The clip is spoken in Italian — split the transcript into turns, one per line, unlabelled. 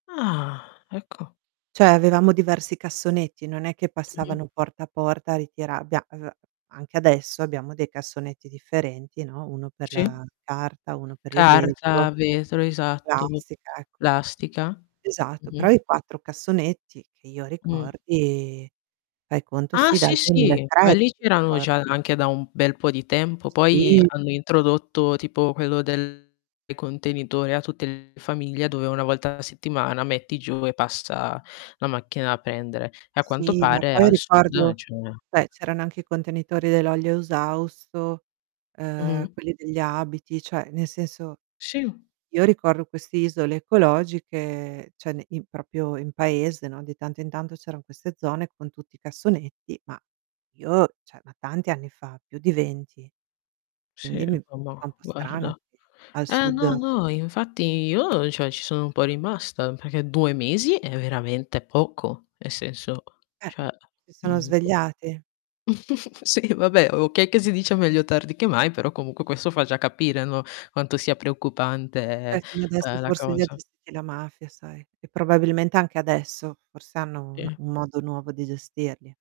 Ah, ecco.
Cioè, avevamo diversi cassonetti, non è che
Mh-mh.
passavano porta a porta a ritira abbia uhm, anche adesso abbiamo dei cassonetti differenti, no, 1 per la
Sì.
carta, 1 per il
Carta,
vetro,
vetro,
la
esatto, v
plastica, ecco.
plastica.
Esatto, però
Mh-mh.
i 4 cassonetti, che io
Mh.
ricordi, fai conto,
Ah
sì, dal
sì,
duemila e
sì,
tre,
quelli
se
c'erano già
ricordi.
anche da un bel po' di tempo, poi
Sì.
hanno introdotto, tipo quello del contenitore a tutte le famiglie, dove 1 volta alla settimana metti giù e passa la macchina a pendere. A quanto
Sì, ma
pare
poi
al sud
ricordo
c'è
beh, c'erano anche i contenitori dell'olio esausto, uhm,
Mh-mh.
quelli degli abiti, cioè, nel senso,
Sì.
io ricordo queste isole ecologiche, cioè ne i proprio in paese, no, di tanto in tanto c'eran queste zone con tutti i cassonetti, ma io cioè ma tanti anni fa, più di 20.
Sì,
Quindi
e
mi
va
fa un
mo
po' strano
guarda.
al
Ah,
sud
no, no, infatti io cioè ci sono un po' rimasta, perché 2 mesi è veramente poco, nel senso
Eh,
cioè
eh, si sono
mhmm
svegliati.
sì, vabbè, okay che si dice "meglio tardi che mai", però comunque questo fa già capire, no, quanto sia preoccupante,
Beh, fino adesso
uhm, la
forse li ha
cosa.
gestiti la mafia sai, e probabilmente anche adesso, forse hanno un
Eh.
un modo nuovo di gestirli.